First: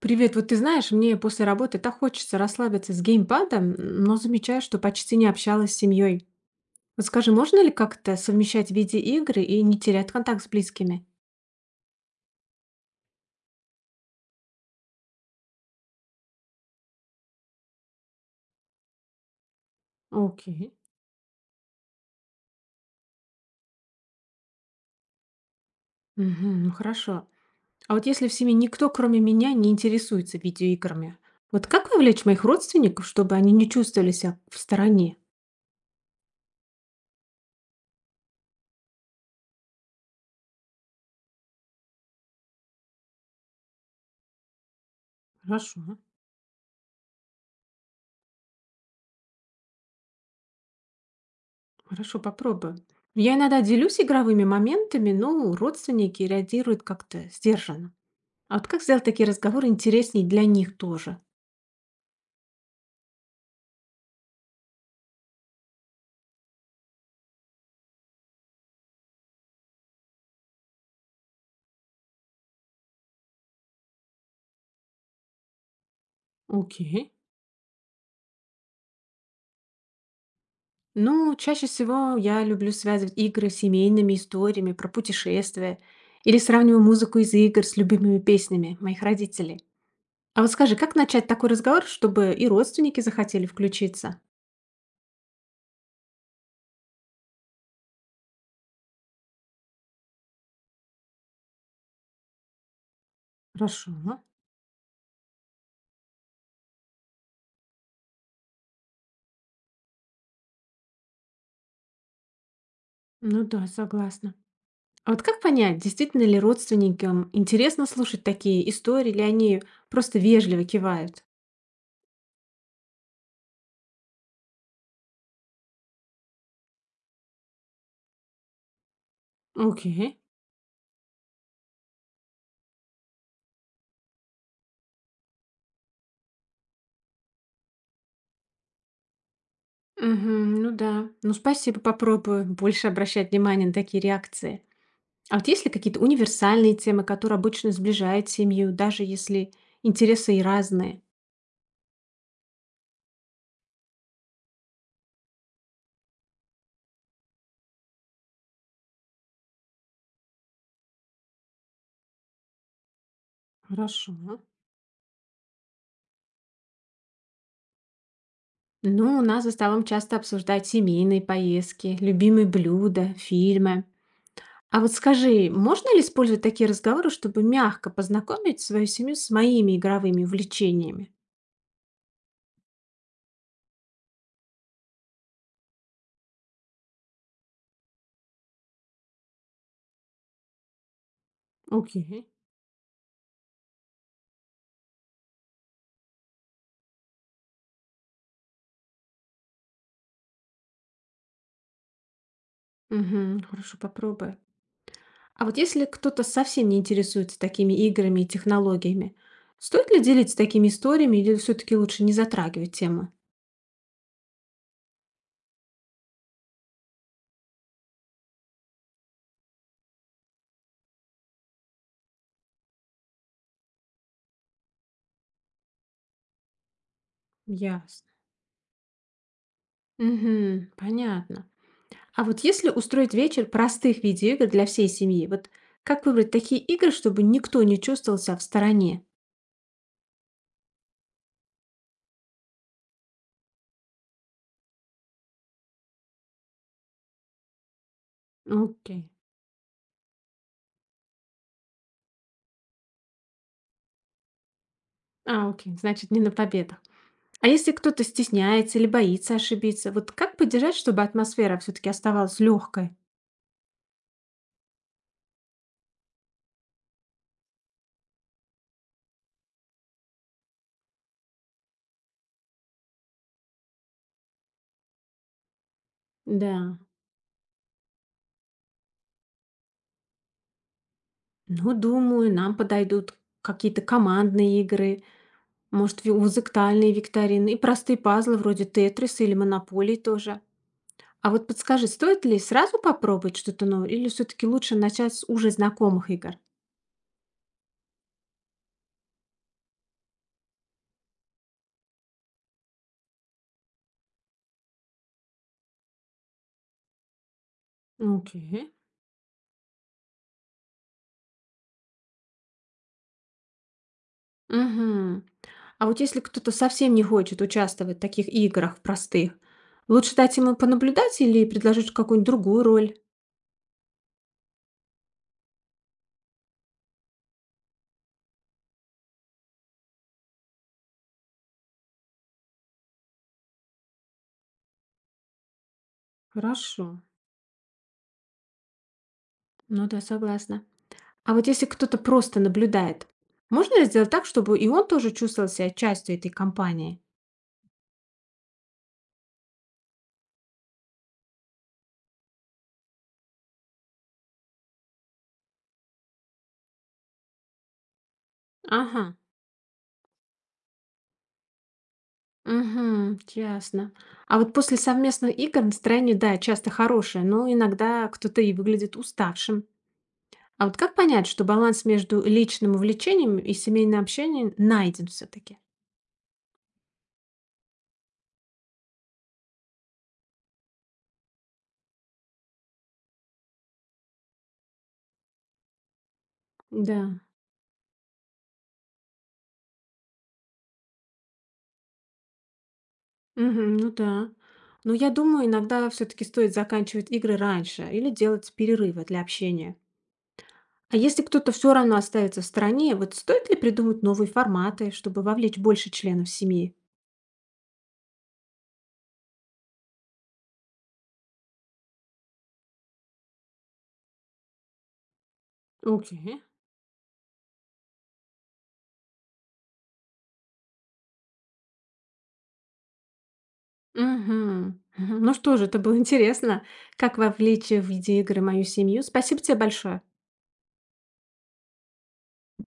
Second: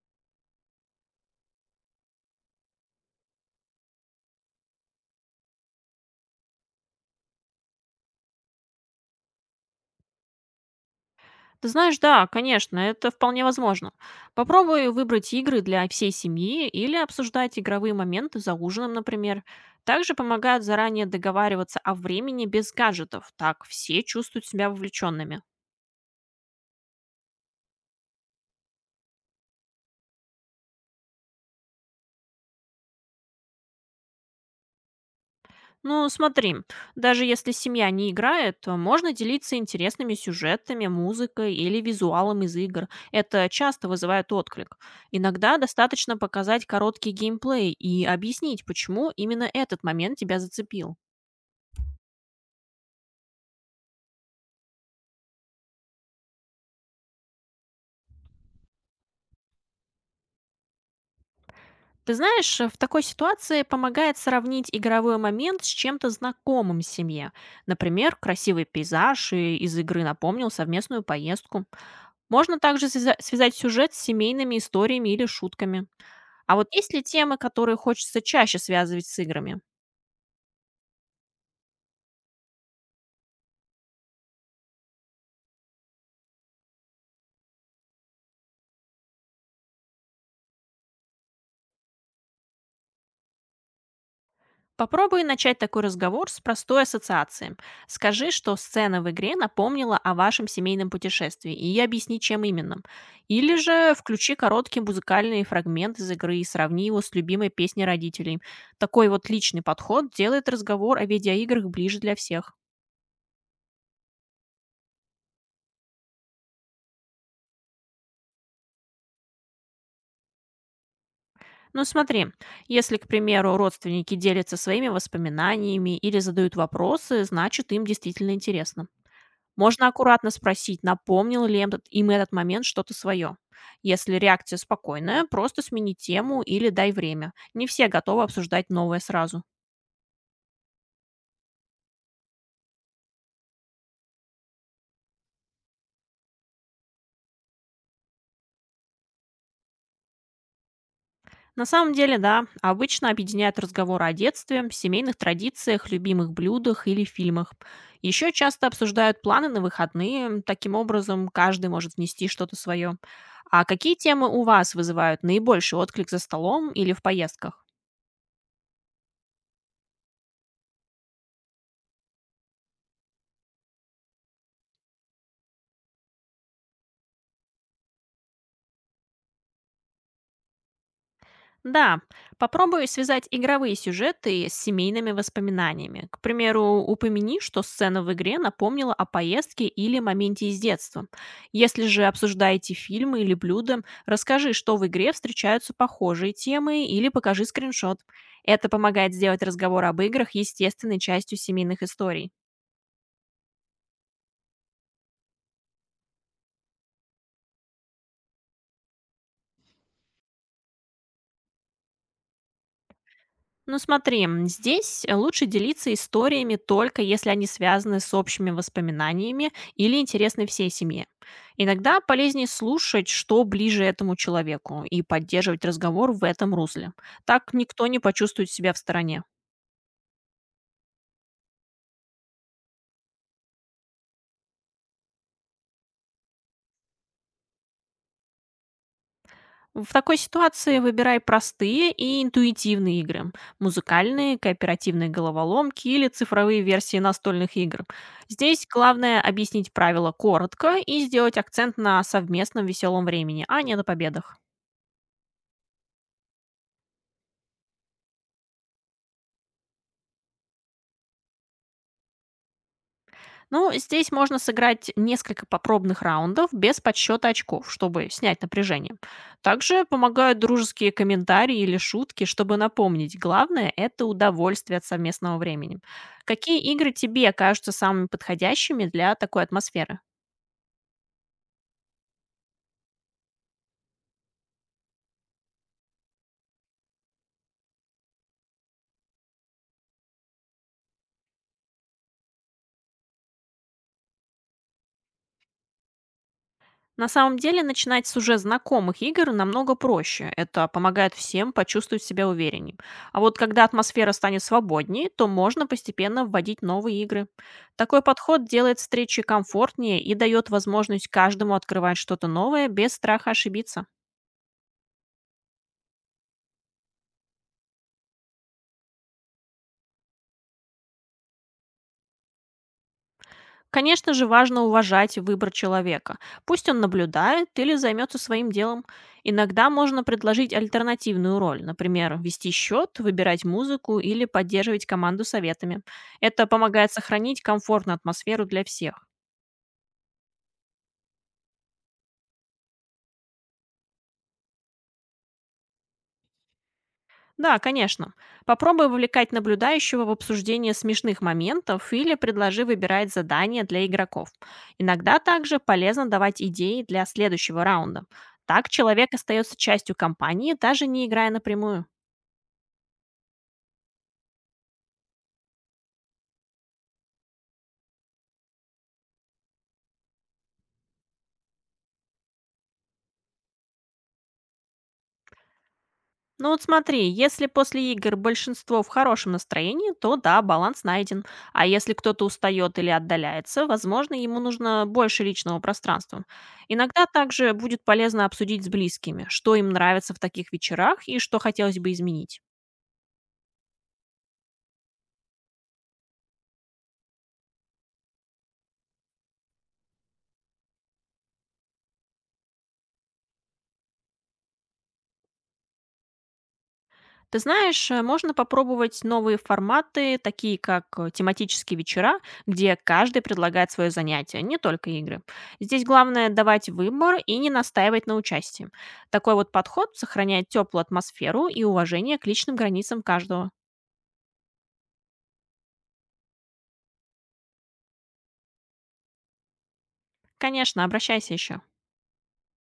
Привет, вот ты знаешь, мне после работы так хочется расслабиться с геймпадом, но замечаю, что почти не общалась с семьей. Вот скажи, можно ли как-то совмещать видеоигры и не терять контакт с близкими? Ты знаешь, да, конечно, это вполне возможно. Попробуй выбрать игры для всей семьи или обсуждать игровые моменты за ужином, например. Также помогают Окей. заранее договариваться о времени без гаджетов, так все чувствуют себя вовлеченными. Мгм, ну хорошо. А вот если в семье никто, кроме меня, не интересуется видеоиграми, вот как вовлечь моих родственников, чтобы они не чувствовали себя в стороне? Ну, смотри, даже если семья не играет, то можно делиться интересными сюжетами, музыкой или визуалом из игр. Это часто вызывает отклик. Иногда Хорошо. достаточно показать короткий геймплей и объяснить, почему именно этот момент тебя зацепил. Хорошо, попробую. Я иногда делюсь игровыми моментами, но родственники реагируют как-то сдержанно. А вот как сделать такие разговоры интереснее для них тоже? Ты знаешь, в такой ситуации помогает сравнить игровой момент с чем-то знакомым в семье. Например, красивый пейзаж и из игры напомнил совместную поездку. Можно также связать сюжет с семейными историями или шутками. А вот есть ли Окей. темы, которые хочется чаще связывать с играми? Ну, чаще всего я люблю связывать игры с семейными историями про путешествия или сравниваю музыку из игр с любимыми песнями моих родителей. А вот скажи, как начать такой разговор, чтобы и родственники захотели включиться? Попробуй начать такой разговор с простой ассоциацией. Скажи, что сцена в игре напомнила о вашем семейном путешествии, и объясни, чем именно. Или Хорошо. же включи короткий музыкальный фрагмент из игры и сравни его с любимой песней родителей. Такой вот личный подход делает разговор о видеоиграх ближе для всех. Ну да, согласна. А вот как понять, действительно ли родственникам интересно слушать такие истории, или они просто вежливо кивают? Ну смотри, если, к примеру, родственники делятся своими воспоминаниями или задают вопросы, значит, им действительно интересно. Можно Окей. аккуратно спросить, напомнил ли им этот момент что-то свое. Если реакция спокойная, просто смени тему или дай время. Не все готовы обсуждать новое сразу. Мгм. Ну да. Ну, спасибо, попробую больше обращать внимание на такие реакции. А вот есть ли какие-то универсальные темы, которые обычно сближают семью, даже если интересы и разные? На самом деле, да, обычно объединяют разговоры о детстве, семейных традициях, любимых блюдах или фильмах. Еще часто обсуждают планы на выходные, таким образом каждый может внести что-то свое. А какие Хорошо. темы у вас вызывают наибольший отклик за столом или в поездках? Ну, у нас за столом часто обсуждают семейные поездки, любимые блюда, фильмы. А вот скажи, можно ли использовать такие разговоры, чтобы мягко познакомить свою семью с моими игровыми увлечениями? Да, попробую связать игровые сюжеты с семейными воспоминаниями. К примеру, упомяни, что сцена в игре напомнила о поездке или моменте из детства. Если же Окей. обсуждаете фильмы или блюда, расскажи, что в игре встречаются похожие темы, или покажи скриншот. Это помогает сделать разговор об играх естественной частью семейных историй. Мгм. Хорошо, попробую. А вот если кто-то совсем не интересуется такими играми и технологиями, стоит ли делиться такими историями или все-таки лучше не затрагивать тему? Ну смотри, здесь лучше делиться историями, только если они связаны с общими воспоминаниями или интересны всей семье. Иногда полезнее слушать, что ближе этому человеку, и поддерживать разговор в этом русле. Так никто не Ясно. почувствует себя в стороне. Угу, понятно. А вот если устроить вечер простых видеоигр для всей семьи, вот как выбрать такие игры, чтобы никто не чувствовал себя в стороне? В такой ситуации выбирай простые и интуитивные игры. Музыкальные, кооперативные головоломки или цифровые версии настольных игр. Здесь Окей. главное объяснить правила коротко и сделать акцент на совместном веселом времени, а не на победах. А, окей, значит, не на победах. А если кто-то стесняется или боится ошибиться, вот как поддержать, чтобы атмосфера все-таки оставалась легкой? Ну, здесь можно сыграть несколько попробных раундов без подсчета очков, чтобы снять напряжение. Также помогают дружеские комментарии или шутки, чтобы напомнить. Главное– это удовольствие от совместного времени. Да. Какие игры тебе кажутся самыми подходящими для такой атмосферы? Ну, думаю, нам подойдут какие-то командные игры, может, музыкальные викторины и простые пазлы вроде Тетриса или Монополии тоже. А вот подскажи, стоит ли сразу попробовать что-то новое или все-таки лучше начать с уже знакомых игр? На самом деле, начинать с уже знакомых игр намного проще. Это помогает всем почувствовать себя увереннее. А вот когда атмосфера станет свободнее, то можно постепенно вводить новые игры. Такой подход Окей. делает встречи комфортнее и дает возможность каждому открывать что-то новое без страха ошибиться. Угу. А вот если кто-то совсем не хочет участвовать в таких играх простых, лучше дать ему понаблюдать или предложить какую-нибудь другую роль? Конечно же, важно уважать выбор человека. Пусть он наблюдает или займется своим делом. Иногда можно предложить альтернативную роль, например, вести счет, выбирать музыку или поддерживать команду советами. Это Хорошо. помогает сохранить комфортную атмосферу для всех. Ну да, согласна. А вот если кто-то просто наблюдает, можно ли сделать так, чтобы и он тоже чувствовал себя частью этой компании? Да, конечно. Попробуй вовлекать наблюдающего в обсуждение смешных моментов или предложи выбирать задания для игроков. Иногда также полезно давать идеи для следующего раунда. Так Ага. человек остается частью компании, даже не играя напрямую. Угу, ясно. А вот после совместных игр настроение, да, часто хорошее, но иногда кто-то и выглядит уставшим. А вот как понять, что баланс между личным увлечением и семейным общением найден все-таки? Ну вот смотри, если после игр большинство в хорошем настроении, то да, баланс найден. А если кто-то устает или отдаляется, возможно, ему нужно больше личного пространства. Да. Иногда также будет полезно обсудить с близкими, что им нравится в таких вечерах и что хотелось бы изменить. Мгм, ну да. Но я думаю, иногда все-таки стоит заканчивать игры раньше или делать перерывы для общения. А если кто-то все равно оставится в стороне, вот стоит ли придумать новые форматы, чтобы вовлечь больше членов семьи? Ты знаешь, можно попробовать новые форматы, такие как тематические вечера, где каждый предлагает свое занятие, не только игры. Здесь главное Окей. давать выбор и не настаивать на участии. Такой вот подход сохраняет теплую атмосферу и уважение к личным границам каждого. Мгм. Мгм. Ну что же, это было интересно, как вовлечь в виде игры мою семью. Спасибо тебе большое. Конечно, обращайся еще.